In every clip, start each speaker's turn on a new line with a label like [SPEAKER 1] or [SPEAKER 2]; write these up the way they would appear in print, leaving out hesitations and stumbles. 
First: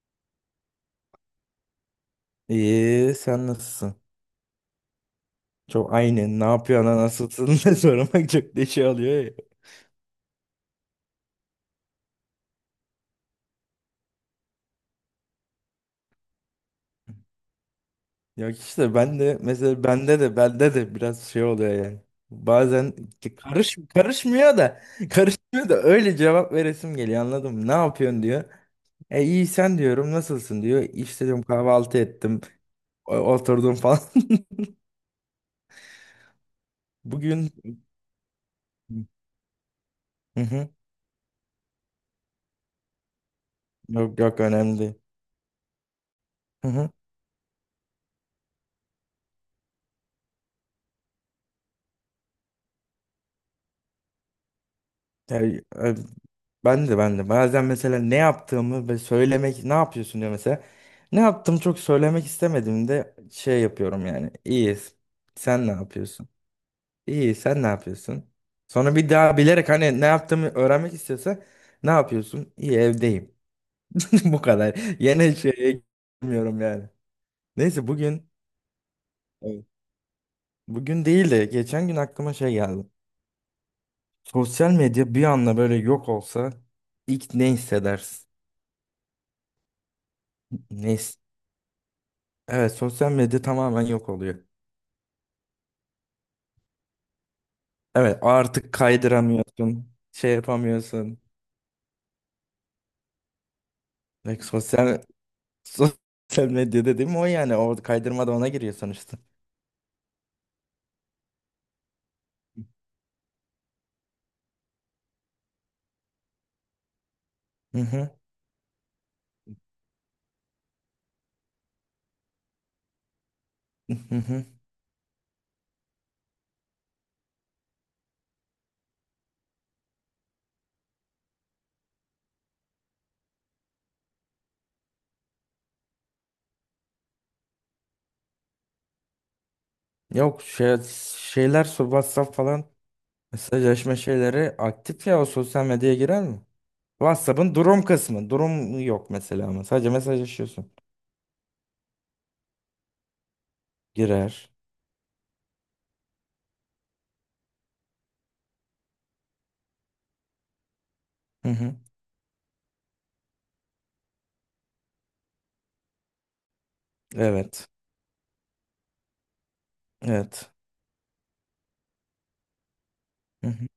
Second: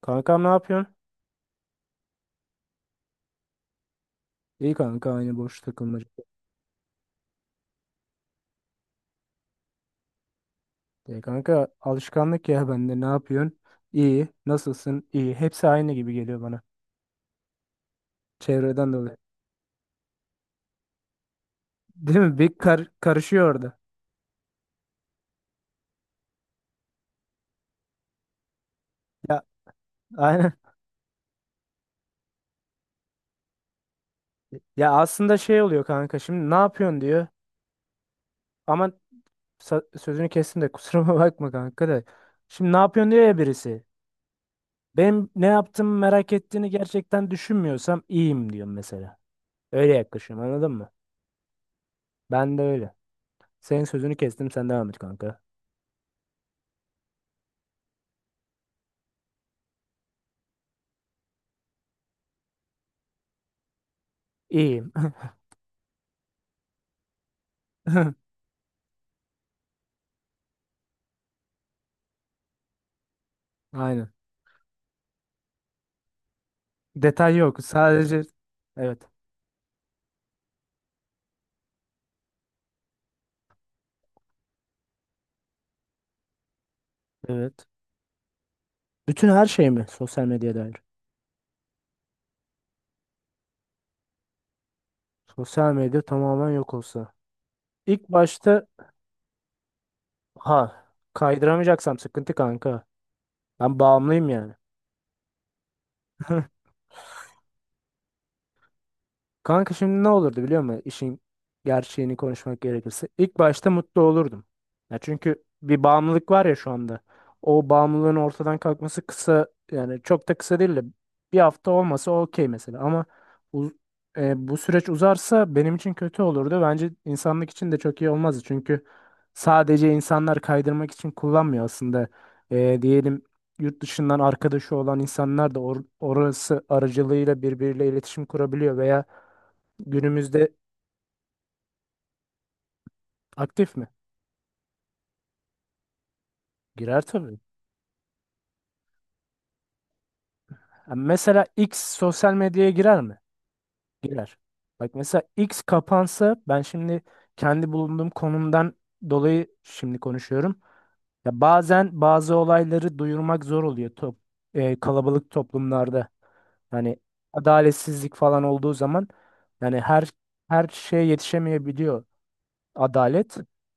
[SPEAKER 1] Kankam ne yapıyorsun?
[SPEAKER 2] İyi, sen nasılsın?
[SPEAKER 1] İyi kanka aynı boş
[SPEAKER 2] Çok
[SPEAKER 1] takılmaca.
[SPEAKER 2] aynı. Ne yapıyorsun, nasılsın diye sormak çok da şey alıyor ya.
[SPEAKER 1] Kanka alışkanlık ya bende ne yapıyorsun? İyi. Nasılsın? İyi. Hepsi aynı gibi geliyor bana.
[SPEAKER 2] Yok
[SPEAKER 1] Çevreden
[SPEAKER 2] işte
[SPEAKER 1] dolayı.
[SPEAKER 2] ben de mesela bende de biraz şey oluyor yani.
[SPEAKER 1] Değil mi? Bir kar
[SPEAKER 2] Bazen
[SPEAKER 1] karışıyor
[SPEAKER 2] karış
[SPEAKER 1] orada.
[SPEAKER 2] karışmıyor da karışmıyor da öyle cevap veresim geliyor anladın mı? Ne yapıyorsun diyor. E
[SPEAKER 1] Ya
[SPEAKER 2] iyi sen diyorum
[SPEAKER 1] aynen.
[SPEAKER 2] nasılsın diyor. İşte diyorum kahvaltı ettim oturdum falan.
[SPEAKER 1] Ya aslında şey oluyor kanka, şimdi ne yapıyorsun diyor.
[SPEAKER 2] Bugün
[SPEAKER 1] Ama sözünü
[SPEAKER 2] hı
[SPEAKER 1] kestim
[SPEAKER 2] hı.
[SPEAKER 1] de kusuruma bakma kanka da. Şimdi ne yapıyorsun diyor ya birisi.
[SPEAKER 2] Yok, önemli değil.
[SPEAKER 1] Benim ne yaptığımı merak ettiğini gerçekten düşünmüyorsam iyiyim diyorum mesela. Öyle yaklaşıyorum, anladın mı? Ben de öyle. Senin sözünü kestim, sen devam et
[SPEAKER 2] Ya,
[SPEAKER 1] kanka.
[SPEAKER 2] e, ben de bazen mesela ne yaptığımı ve söylemek ne yapıyorsun diyor mesela. Ne yaptım çok söylemek istemediğimde şey yapıyorum yani. İyi
[SPEAKER 1] İyiyim.
[SPEAKER 2] sen ne yapıyorsun? İyi sen ne yapıyorsun? Sonra bir daha bilerek hani ne yaptığımı öğrenmek istiyorsa ne yapıyorsun? İyi evdeyim.
[SPEAKER 1] Aynen.
[SPEAKER 2] Bu kadar. Yine şeye girmiyorum yani.
[SPEAKER 1] Detay yok.
[SPEAKER 2] Neyse
[SPEAKER 1] Sadece
[SPEAKER 2] bugün
[SPEAKER 1] evet.
[SPEAKER 2] evet, bugün değil de geçen gün aklıma şey geldi. Sosyal medya bir anda böyle yok olsa ilk ne
[SPEAKER 1] Evet.
[SPEAKER 2] hissedersin?
[SPEAKER 1] Bütün her şey mi sosyal medya dair?
[SPEAKER 2] Ne evet, sosyal medya tamamen yok oluyor.
[SPEAKER 1] Sosyal medya tamamen yok olsa. İlk
[SPEAKER 2] Evet
[SPEAKER 1] başta,
[SPEAKER 2] artık kaydıramıyorsun. Şey
[SPEAKER 1] ha,
[SPEAKER 2] yapamıyorsun.
[SPEAKER 1] kaydıramayacaksam sıkıntı kanka. Ben bağımlıyım
[SPEAKER 2] Like,
[SPEAKER 1] yani.
[SPEAKER 2] sosyal sosyal medya dediğim o yani. O kaydırma da ona giriyor sonuçta.
[SPEAKER 1] Kanka şimdi ne olurdu biliyor musun? İşin gerçeğini konuşmak gerekirse, İlk başta mutlu olurdum. Ya çünkü bir bağımlılık var ya şu anda. O
[SPEAKER 2] Hı hı.
[SPEAKER 1] bağımlılığın ortadan kalkması kısa, yani çok da kısa değil de bir hafta olmasa okey mesela. Ama uz-
[SPEAKER 2] Hı hı.
[SPEAKER 1] bu süreç uzarsa benim için kötü olurdu. Bence insanlık için de çok iyi olmazdı. Çünkü sadece insanlar kaydırmak için kullanmıyor aslında. Diyelim yurt dışından arkadaşı olan insanlar da orası aracılığıyla birbiriyle iletişim kurabiliyor veya
[SPEAKER 2] Yok
[SPEAKER 1] günümüzde
[SPEAKER 2] şey, WhatsApp falan
[SPEAKER 1] aktif mi?
[SPEAKER 2] mesajlaşma şeyleri aktif ya o sosyal medyaya girer mi?
[SPEAKER 1] Girer tabii.
[SPEAKER 2] WhatsApp'ın durum kısmı. Durum yok mesela ama sadece mesajlaşıyorsun.
[SPEAKER 1] Ha, mesela X sosyal medyaya girer mi? Girer.
[SPEAKER 2] Girer.
[SPEAKER 1] Bak mesela X kapansa, ben şimdi kendi bulunduğum konumdan dolayı şimdi konuşuyorum. Ya
[SPEAKER 2] Hı hı.
[SPEAKER 1] bazen bazı olayları duyurmak zor oluyor, kalabalık toplumlarda. Hani
[SPEAKER 2] Evet.
[SPEAKER 1] adaletsizlik falan olduğu zaman yani
[SPEAKER 2] Evet.
[SPEAKER 1] her şeye yetişemeyebiliyor adalet.
[SPEAKER 2] Hı hı.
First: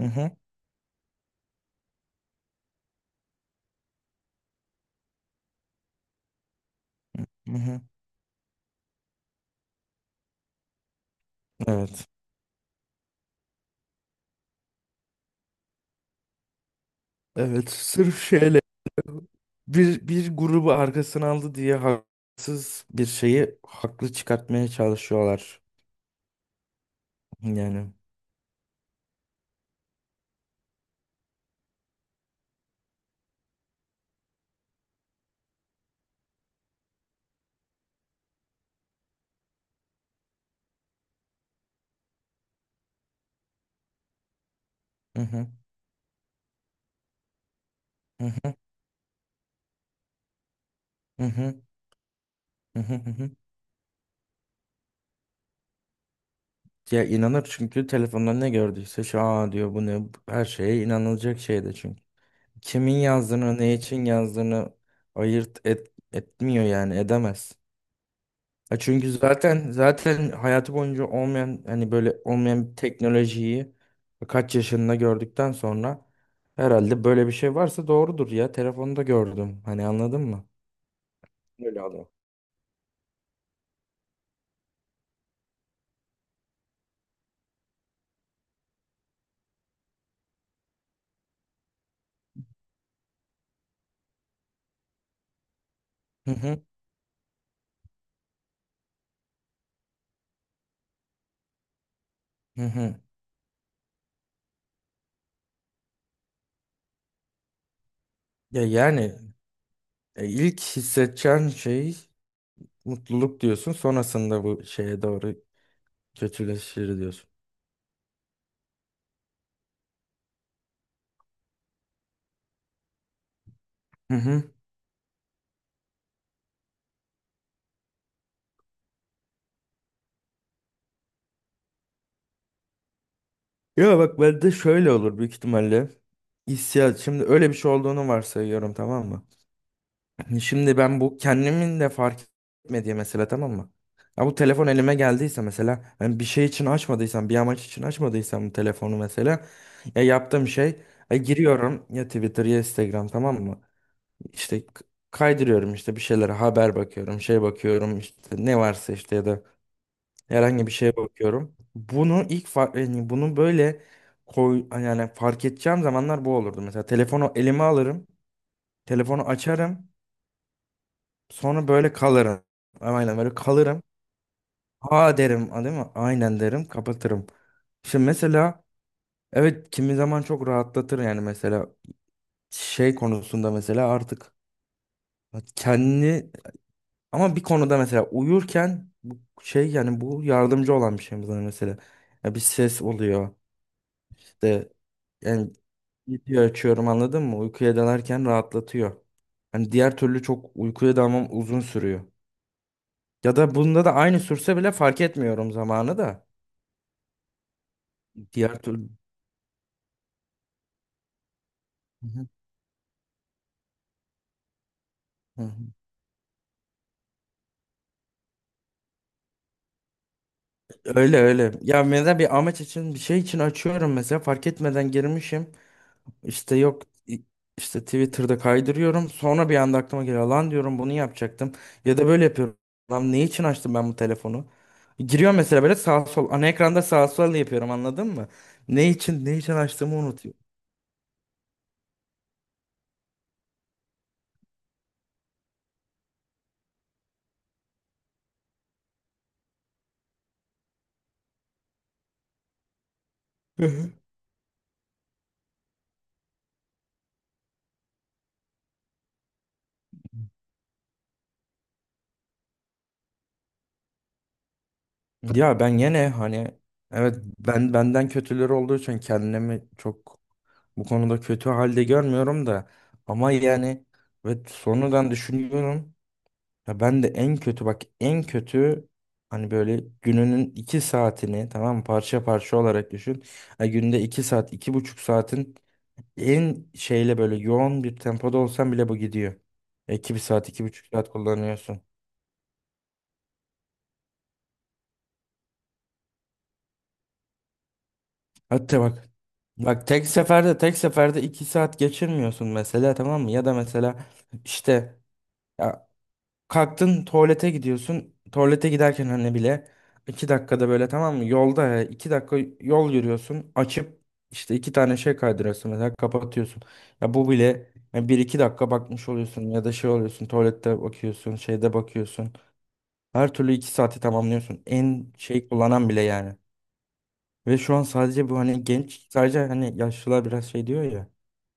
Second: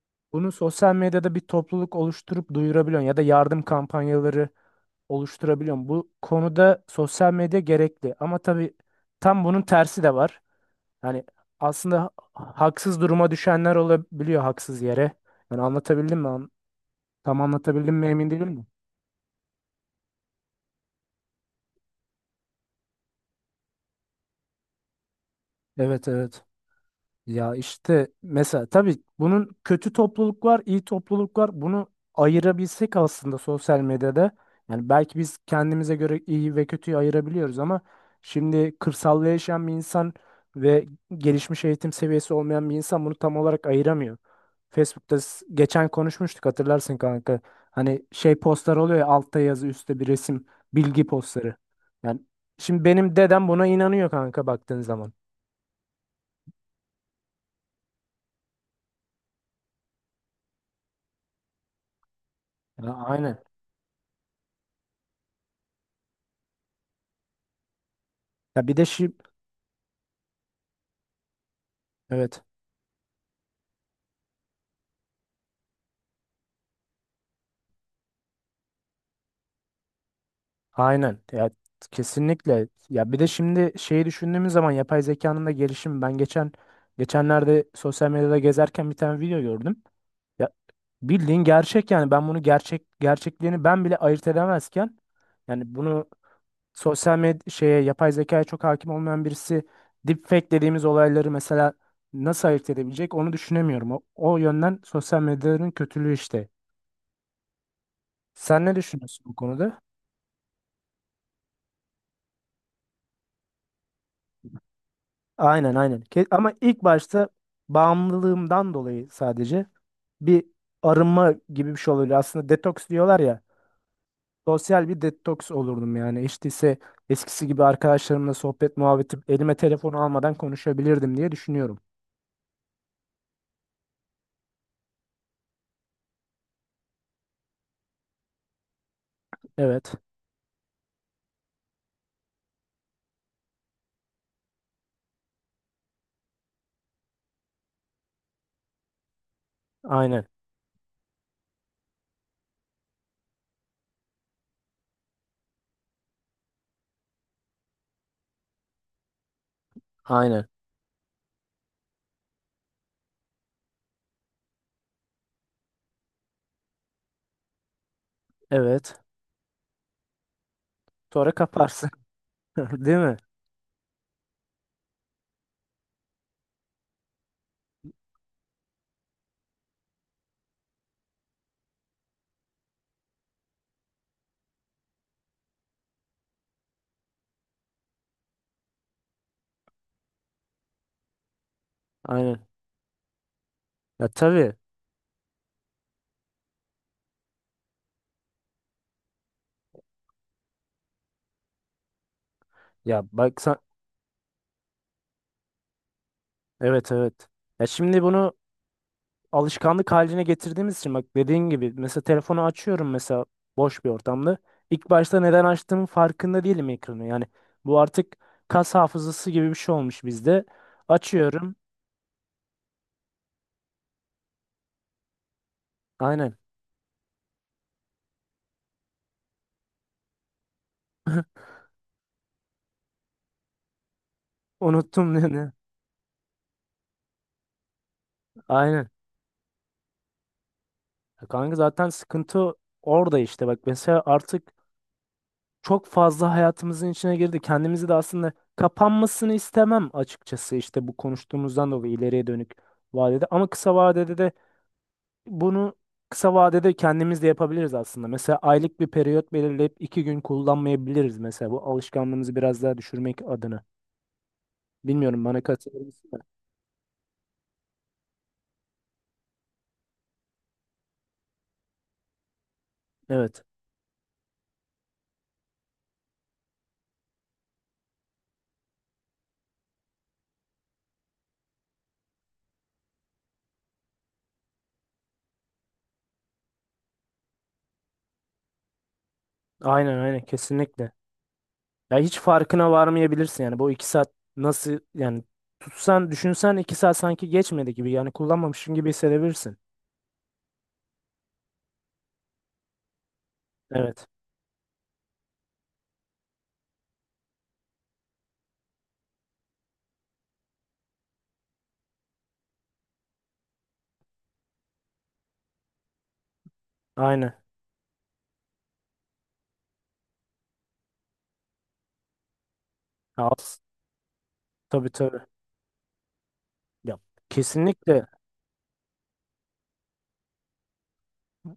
[SPEAKER 2] Hı hı.
[SPEAKER 1] Bunu sosyal medyada bir topluluk oluşturup duyurabiliyorsun ya da yardım kampanyaları oluşturabiliyorum. Bu konuda sosyal
[SPEAKER 2] Hı
[SPEAKER 1] medya
[SPEAKER 2] hı.
[SPEAKER 1] gerekli ama tabii tam bunun tersi de var. Yani aslında
[SPEAKER 2] Evet.
[SPEAKER 1] haksız duruma düşenler olabiliyor haksız yere. Yani anlatabildim mi? Tam
[SPEAKER 2] Evet.
[SPEAKER 1] anlatabildim mi
[SPEAKER 2] Sırf
[SPEAKER 1] emin değilim
[SPEAKER 2] şeyle
[SPEAKER 1] mi?
[SPEAKER 2] bir grubu arkasına aldı diye haksız bir şeyi haklı çıkartmaya çalışıyorlar.
[SPEAKER 1] Evet, evet. Ya
[SPEAKER 2] Yani.
[SPEAKER 1] işte mesela tabii bunun kötü topluluk var, iyi topluluk var. Bunu ayırabilsek aslında sosyal medyada. Yani belki biz kendimize göre iyi ve kötüyü ayırabiliyoruz ama şimdi kırsalda yaşayan bir insan ve gelişmiş eğitim seviyesi olmayan bir insan bunu tam olarak ayıramıyor. Facebook'ta
[SPEAKER 2] Hı
[SPEAKER 1] s-
[SPEAKER 2] hı,
[SPEAKER 1] geçen konuşmuştuk, hatırlarsın kanka. Hani
[SPEAKER 2] hı
[SPEAKER 1] şey
[SPEAKER 2] hı,
[SPEAKER 1] postlar oluyor ya, altta yazı üstte bir resim, bilgi
[SPEAKER 2] hı
[SPEAKER 1] postları.
[SPEAKER 2] hı,
[SPEAKER 1] Yani
[SPEAKER 2] hı
[SPEAKER 1] şimdi
[SPEAKER 2] hı, hı
[SPEAKER 1] benim
[SPEAKER 2] hı.
[SPEAKER 1] dedem buna inanıyor kanka, baktığın zaman.
[SPEAKER 2] Ya inanır çünkü telefonda ne gördüyse şu aa diyor bu ne her şeye inanılacak şey de çünkü. Kimin
[SPEAKER 1] Ya, aynen.
[SPEAKER 2] yazdığını ne için yazdığını etmiyor yani edemez.
[SPEAKER 1] Ya bir
[SPEAKER 2] Ya
[SPEAKER 1] de
[SPEAKER 2] çünkü
[SPEAKER 1] şi-
[SPEAKER 2] zaten hayatı boyunca olmayan hani böyle
[SPEAKER 1] Evet,
[SPEAKER 2] olmayan bir teknolojiyi kaç yaşında gördükten sonra herhalde böyle bir şey varsa doğrudur ya. Telefonda gördüm. Hani anladın mı?
[SPEAKER 1] aynen. Ya
[SPEAKER 2] Öyle adam.
[SPEAKER 1] kesinlikle. Ya bir de şimdi şeyi düşündüğümüz zaman, yapay zekanın da gelişimi. Ben geçenlerde sosyal medyada gezerken bir tane video gördüm. Ya bildiğin gerçek, yani ben bunu gerçekliğini ben bile ayırt edemezken, yani bunu
[SPEAKER 2] Hı hı,
[SPEAKER 1] sosyal medya şeye, yapay zekaya çok hakim olmayan birisi deepfake dediğimiz olayları mesela nasıl
[SPEAKER 2] hı
[SPEAKER 1] ayırt
[SPEAKER 2] hı.
[SPEAKER 1] edebilecek onu düşünemiyorum. O yönden sosyal medyanın kötülüğü işte.
[SPEAKER 2] Ya
[SPEAKER 1] Sen ne
[SPEAKER 2] yani
[SPEAKER 1] düşünüyorsun bu konuda?
[SPEAKER 2] ilk hissedeceğin şey mutluluk diyorsun. Sonrasında bu şeye doğru
[SPEAKER 1] Aynen, aynen. Ama ilk
[SPEAKER 2] kötüleşir diyorsun.
[SPEAKER 1] başta bağımlılığımdan dolayı sadece bir arınma gibi bir şey oluyor. Aslında detoks diyorlar ya.
[SPEAKER 2] Hı hı.
[SPEAKER 1] Sosyal bir detoks olurdum yani. İşte ise eskisi gibi arkadaşlarımla sohbet muhabbeti elime telefonu almadan konuşabilirdim diye düşünüyorum.
[SPEAKER 2] Ya bak bende şöyle olur büyük ihtimalle. Hissiyat. Şimdi öyle bir şey olduğunu varsayıyorum, tamam mı?
[SPEAKER 1] Evet.
[SPEAKER 2] Şimdi ben bu kendimin de fark etmediği mesela, tamam mı? Ya bu telefon elime geldiyse mesela ben bir şey için açmadıysam bir amaç için açmadıysam bu telefonu mesela ya
[SPEAKER 1] Aynen.
[SPEAKER 2] yaptığım şey ya giriyorum ya Twitter ya Instagram, tamam mı? İşte kaydırıyorum işte bir şeylere haber bakıyorum şey bakıyorum işte ne varsa işte ya da
[SPEAKER 1] Aynen.
[SPEAKER 2] herhangi bir şeye bakıyorum. Bunu yani bunu böyle koy yani fark edeceğim zamanlar bu olurdu. Mesela telefonu elime alırım
[SPEAKER 1] Evet.
[SPEAKER 2] telefonu açarım
[SPEAKER 1] Sonra
[SPEAKER 2] sonra
[SPEAKER 1] kaparsın.
[SPEAKER 2] böyle kalırım.
[SPEAKER 1] Değil mi?
[SPEAKER 2] Aynen böyle kalırım. Ha derim a, değil mi? Aynen derim kapatırım. Şimdi mesela evet kimi zaman çok rahatlatır yani mesela şey konusunda mesela artık kendi ama bir konuda mesela uyurken bu şey yani bu yardımcı olan bir şey bana mesela. Ya bir
[SPEAKER 1] Aynen.
[SPEAKER 2] ses oluyor
[SPEAKER 1] Ya tabii.
[SPEAKER 2] işte yani video açıyorum anladın mı? Uykuya dalarken rahatlatıyor. Hani diğer türlü çok uykuya dalmam uzun sürüyor.
[SPEAKER 1] Ya
[SPEAKER 2] Ya
[SPEAKER 1] bak
[SPEAKER 2] da
[SPEAKER 1] sen...
[SPEAKER 2] bunda da aynı sürse bile fark etmiyorum zamanı da.
[SPEAKER 1] Evet, evet. Ya şimdi bunu
[SPEAKER 2] Diğer türlü.
[SPEAKER 1] alışkanlık haline getirdiğimiz için, bak dediğin gibi mesela
[SPEAKER 2] Hı hı,
[SPEAKER 1] telefonu açıyorum mesela boş bir ortamda. İlk başta
[SPEAKER 2] hı
[SPEAKER 1] neden
[SPEAKER 2] hı.
[SPEAKER 1] açtığımın farkında değilim ekranı. Yani bu artık kas hafızası gibi bir şey olmuş bizde.
[SPEAKER 2] Öyle öyle.
[SPEAKER 1] Açıyorum.
[SPEAKER 2] Ya mesela bir amaç için bir şey için açıyorum mesela fark etmeden girmişim.
[SPEAKER 1] Aynen.
[SPEAKER 2] İşte yok i- işte Twitter'da kaydırıyorum. Sonra bir anda aklıma geliyor lan diyorum bunu yapacaktım. Ya da böyle yapıyorum. Lan ne için açtım ben bu telefonu?
[SPEAKER 1] Unuttum
[SPEAKER 2] Giriyor
[SPEAKER 1] dedi.
[SPEAKER 2] mesela böyle sağ sol ana ekranda sağ sol yapıyorum anladın mı? Ne
[SPEAKER 1] Aynen.
[SPEAKER 2] için ne için açtığımı unutuyorum.
[SPEAKER 1] Ya kanka zaten sıkıntı orada işte, bak mesela artık çok fazla hayatımızın içine girdi. Kendimizi de aslında kapanmasını istemem, açıkçası işte bu konuştuğumuzdan dolayı ileriye dönük vadede, ama kısa vadede de bunu kısa vadede kendimiz de yapabiliriz aslında. Mesela aylık bir periyot belirleyip 2 gün kullanmayabiliriz mesela, bu alışkanlığımızı biraz daha düşürmek adına. Bilmiyorum, bana
[SPEAKER 2] Ya ben
[SPEAKER 1] katılır
[SPEAKER 2] yine
[SPEAKER 1] mısın da?
[SPEAKER 2] hani evet ben benden kötüleri olduğu için kendimi çok bu konuda kötü halde görmüyorum da ama
[SPEAKER 1] Evet.
[SPEAKER 2] yani ve sonradan düşünüyorum ya ben de en kötü bak en kötü hani böyle gününün 2 saatini, tamam mı? Parça parça olarak düşün. Ha, günde 2 saat 2,5 saatin en şeyle böyle yoğun bir tempoda olsan bile bu gidiyor.
[SPEAKER 1] Aynen,
[SPEAKER 2] İki bir
[SPEAKER 1] aynen,
[SPEAKER 2] saat iki buçuk
[SPEAKER 1] kesinlikle.
[SPEAKER 2] saat kullanıyorsun.
[SPEAKER 1] Ya hiç farkına varmayabilirsin, yani bu 2 saat nasıl yani, tutsan düşünsen 2 saat sanki geçmedi gibi, yani kullanmamışsın
[SPEAKER 2] Hatta
[SPEAKER 1] gibi
[SPEAKER 2] bak.
[SPEAKER 1] hissedebilirsin.
[SPEAKER 2] Bak tek seferde 2 saat geçirmiyorsun mesela, tamam mı? Ya da mesela
[SPEAKER 1] Evet.
[SPEAKER 2] işte ya kalktın tuvalete gidiyorsun. Tuvalete giderken hani bile 2 dakikada böyle, tamam mı? Yolda ya, 2 dakika yol yürüyorsun. Açıp işte iki tane şey kaydırıyorsun mesela kapatıyorsun. Ya bu
[SPEAKER 1] Aynen.
[SPEAKER 2] bile ya bir iki dakika bakmış oluyorsun ya da şey oluyorsun tuvalette bakıyorsun şeyde bakıyorsun.
[SPEAKER 1] Ya
[SPEAKER 2] Her türlü
[SPEAKER 1] as-
[SPEAKER 2] 2 saati tamamlıyorsun.
[SPEAKER 1] tabii,
[SPEAKER 2] En
[SPEAKER 1] tabii.
[SPEAKER 2] şey kullanan bile yani.
[SPEAKER 1] Ya
[SPEAKER 2] Ve şu an
[SPEAKER 1] kesinlikle
[SPEAKER 2] sadece bu hani genç sadece hani yaşlılar biraz şey diyor ya.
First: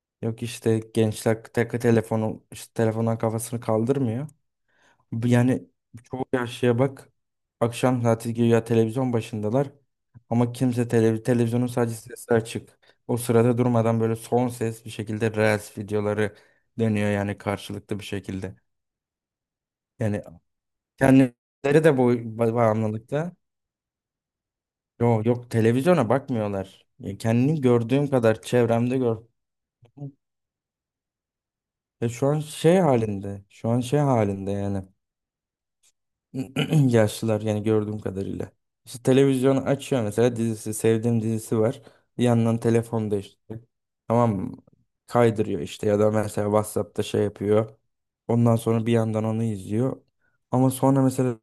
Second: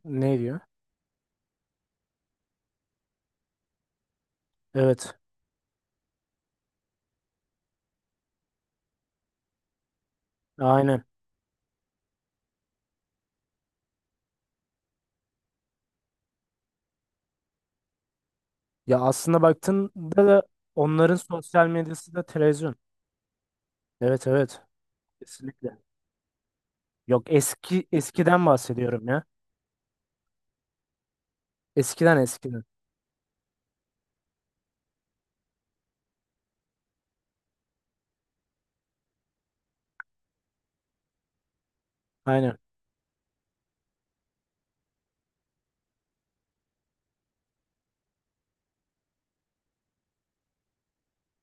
[SPEAKER 1] ne
[SPEAKER 2] Yok
[SPEAKER 1] diyor?
[SPEAKER 2] işte gençler tek telefonu işte telefondan kafasını kaldırmıyor.
[SPEAKER 1] Evet.
[SPEAKER 2] Bu yani çoğu yaşlıya bak akşam saati güya televizyon başındalar. Ama kimse
[SPEAKER 1] Aynen.
[SPEAKER 2] televizyonun sadece sesi açık. O sırada durmadan böyle son ses bir şekilde Reels videoları dönüyor yani karşılıklı bir şekilde.
[SPEAKER 1] Ya aslında
[SPEAKER 2] Yani
[SPEAKER 1] baktığında da onların sosyal
[SPEAKER 2] kendileri de bu
[SPEAKER 1] medyası da televizyon.
[SPEAKER 2] bağımlılıkta.
[SPEAKER 1] Evet, evet.
[SPEAKER 2] Yok yok,
[SPEAKER 1] Kesinlikle.
[SPEAKER 2] televizyona bakmıyorlar. Yani
[SPEAKER 1] Yok
[SPEAKER 2] kendini gördüğüm kadar
[SPEAKER 1] eskiden
[SPEAKER 2] çevremde
[SPEAKER 1] bahsediyorum
[SPEAKER 2] gör.
[SPEAKER 1] ya.
[SPEAKER 2] Ya
[SPEAKER 1] Eskiden,
[SPEAKER 2] şu an
[SPEAKER 1] eskiden.
[SPEAKER 2] şey halinde, şu an şey halinde yani yaşlılar yani gördüğüm kadarıyla. İşte televizyonu açıyor mesela dizisi, sevdiğim dizisi var. Bir yandan
[SPEAKER 1] Aynen.
[SPEAKER 2] telefonda işte, tamam mı? Kaydırıyor işte ya da mesela WhatsApp'ta şey yapıyor. Ondan sonra bir yandan onu izliyor. Ama sonra mesela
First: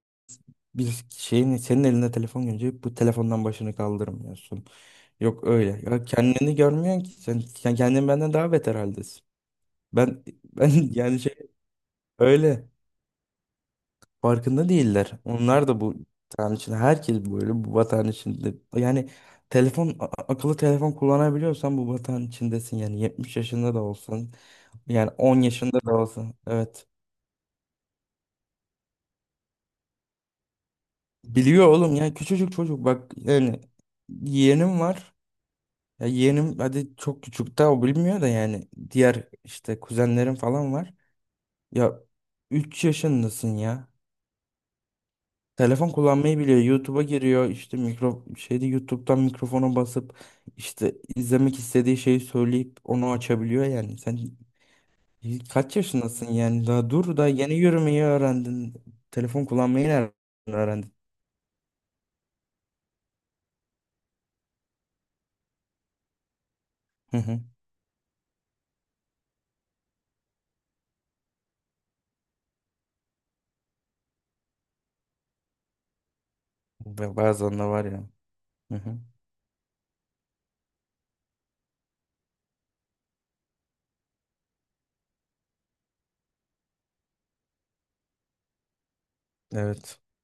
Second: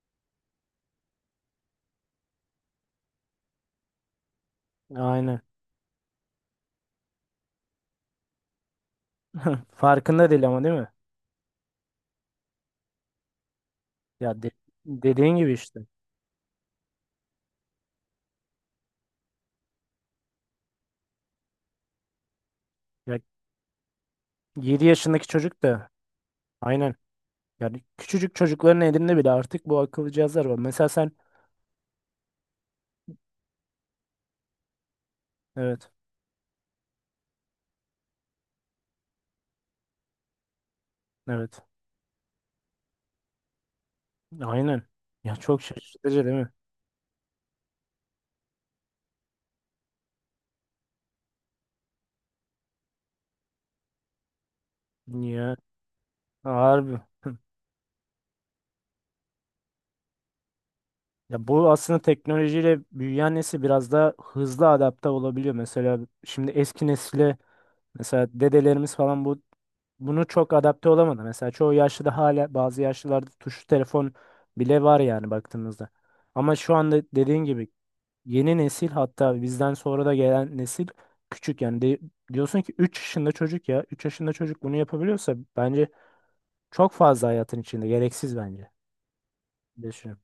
[SPEAKER 2] bir şeyin senin elinde telefon görünce bu telefondan başını kaldırmıyorsun.
[SPEAKER 1] Aynen.
[SPEAKER 2] Yok öyle. Ya kendini görmüyorsun ki sen, kendin benden daha beter haldesin. Ben
[SPEAKER 1] Farkında değil ama,
[SPEAKER 2] ben
[SPEAKER 1] değil mi?
[SPEAKER 2] yani şey öyle.
[SPEAKER 1] Ya
[SPEAKER 2] Farkında değiller.
[SPEAKER 1] dediğin gibi
[SPEAKER 2] Onlar
[SPEAKER 1] işte.
[SPEAKER 2] da bu vatan için herkes böyle bu vatan içinde. Yani telefon akıllı telefon kullanabiliyorsan bu vatan içindesin yani
[SPEAKER 1] Ya
[SPEAKER 2] 70 yaşında da olsan
[SPEAKER 1] 7
[SPEAKER 2] yani
[SPEAKER 1] yaşındaki
[SPEAKER 2] 10
[SPEAKER 1] çocuk
[SPEAKER 2] yaşında
[SPEAKER 1] da
[SPEAKER 2] da olsan evet.
[SPEAKER 1] aynen. Yani küçücük çocukların elinde bile artık bu akıllı cihazlar var. Mesela sen
[SPEAKER 2] Biliyor oğlum ya küçücük çocuk bak yani yeğenim var.
[SPEAKER 1] evet.
[SPEAKER 2] Ya yeğenim hadi çok küçük daha o bilmiyor da yani diğer işte kuzenlerim falan var.
[SPEAKER 1] Evet.
[SPEAKER 2] Ya 3 yaşındasın ya.
[SPEAKER 1] Aynen. Ya çok
[SPEAKER 2] Telefon
[SPEAKER 1] şaşırtıcı değil
[SPEAKER 2] kullanmayı
[SPEAKER 1] mi?
[SPEAKER 2] biliyor. YouTube'a giriyor. İşte mikro şeyde YouTube'dan mikrofona basıp işte izlemek istediği şeyi söyleyip onu açabiliyor yani. Sen
[SPEAKER 1] Ya
[SPEAKER 2] kaç yaşındasın yani? Daha
[SPEAKER 1] harbi.
[SPEAKER 2] dur da yeni yürümeyi öğrendin. Telefon kullanmayı nereden öğrendin?
[SPEAKER 1] Ya bu aslında teknolojiyle büyüyen nesil biraz da hızlı adapte olabiliyor. Mesela şimdi eski
[SPEAKER 2] Hı
[SPEAKER 1] nesile
[SPEAKER 2] hı.
[SPEAKER 1] mesela dedelerimiz falan bu bunu çok adapte olamadı. Mesela çoğu yaşlıda hala bazı yaşlılarda tuşlu telefon bile var yani baktığımızda. Ama şu anda
[SPEAKER 2] Ve
[SPEAKER 1] dediğin
[SPEAKER 2] bazen de
[SPEAKER 1] gibi
[SPEAKER 2] var ya.
[SPEAKER 1] yeni
[SPEAKER 2] Hı
[SPEAKER 1] nesil,
[SPEAKER 2] hı.
[SPEAKER 1] hatta bizden sonra da gelen nesil küçük yani, diyorsun ki 3 yaşında çocuk, ya 3 yaşında çocuk bunu yapabiliyorsa bence çok fazla hayatın içinde, gereksiz bence.
[SPEAKER 2] Evet.
[SPEAKER 1] Düşünüyorum.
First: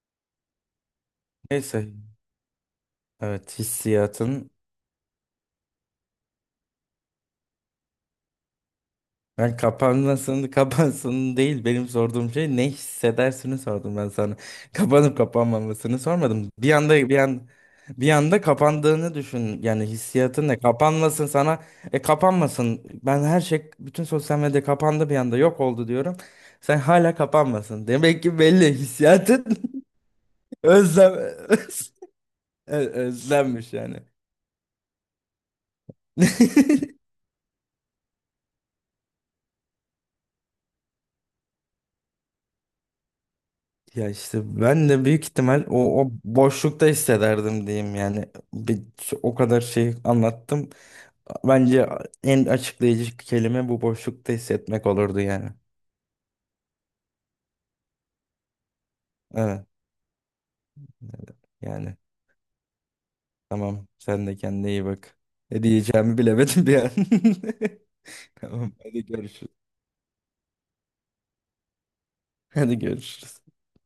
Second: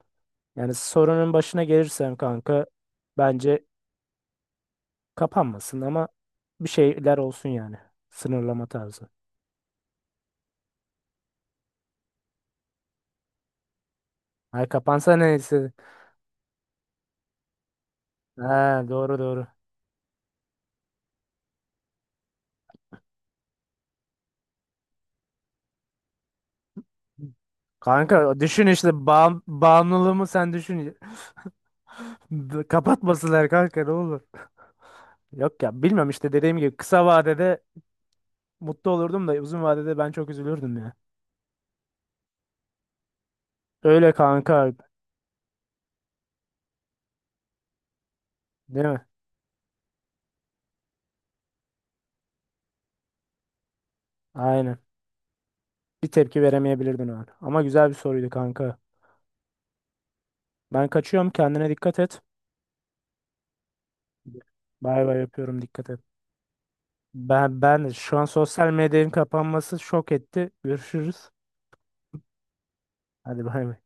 [SPEAKER 1] Yani sorunun başına
[SPEAKER 2] Neyse.
[SPEAKER 1] gelirsen kanka,
[SPEAKER 2] Evet
[SPEAKER 1] bence
[SPEAKER 2] hissiyatın
[SPEAKER 1] kapanmasın ama bir şeyler olsun yani. Sınırlama tarzı.
[SPEAKER 2] ben kapanmasını kapansın değil, benim sorduğum şey ne hissedersini sordum ben sana.
[SPEAKER 1] Ay kapansa
[SPEAKER 2] Kapanıp
[SPEAKER 1] neyse.
[SPEAKER 2] kapanmamasını sormadım. Bir anda
[SPEAKER 1] Ha,
[SPEAKER 2] kapandığını
[SPEAKER 1] doğru, doğru.
[SPEAKER 2] düşün. Yani hissiyatın ne? Kapanmasın sana. E kapanmasın. Ben her şey bütün sosyal medya kapandı bir anda yok oldu diyorum. Sen hala kapanmasın. Demek ki
[SPEAKER 1] Kanka düşün
[SPEAKER 2] belli
[SPEAKER 1] işte,
[SPEAKER 2] hissiyatın
[SPEAKER 1] bağımlılığımı sen düşün.
[SPEAKER 2] özlem
[SPEAKER 1] Kapatmasınlar
[SPEAKER 2] özlenmiş
[SPEAKER 1] kanka, ne
[SPEAKER 2] yani.
[SPEAKER 1] olur. Yok ya, bilmem, işte dediğim gibi kısa vadede mutlu olurdum da uzun vadede ben çok üzülürdüm ya.
[SPEAKER 2] Ya
[SPEAKER 1] Öyle
[SPEAKER 2] işte
[SPEAKER 1] kanka,
[SPEAKER 2] ben de büyük ihtimal o boşlukta hissederdim diyeyim yani. Bir,
[SPEAKER 1] değil mi?
[SPEAKER 2] o kadar şey anlattım. Bence en açıklayıcı kelime bu boşlukta
[SPEAKER 1] Aynen.
[SPEAKER 2] hissetmek olurdu yani.
[SPEAKER 1] Bir tepki veremeyebilirdin o an. Ama güzel bir soruydu kanka.
[SPEAKER 2] Evet.
[SPEAKER 1] Ben kaçıyorum,
[SPEAKER 2] Evet.
[SPEAKER 1] kendine
[SPEAKER 2] Yani
[SPEAKER 1] dikkat et.
[SPEAKER 2] tamam, sen de kendine iyi
[SPEAKER 1] Bay
[SPEAKER 2] bak.
[SPEAKER 1] bay yapıyorum,
[SPEAKER 2] Ne
[SPEAKER 1] dikkat et.
[SPEAKER 2] diyeceğimi bilemedim bir an.
[SPEAKER 1] Ben şu an sosyal
[SPEAKER 2] Tamam hadi
[SPEAKER 1] medyanın
[SPEAKER 2] görüşürüz.
[SPEAKER 1] kapanması şok etti. Görüşürüz.
[SPEAKER 2] Hadi görüşürüz.
[SPEAKER 1] Hadi bay bay.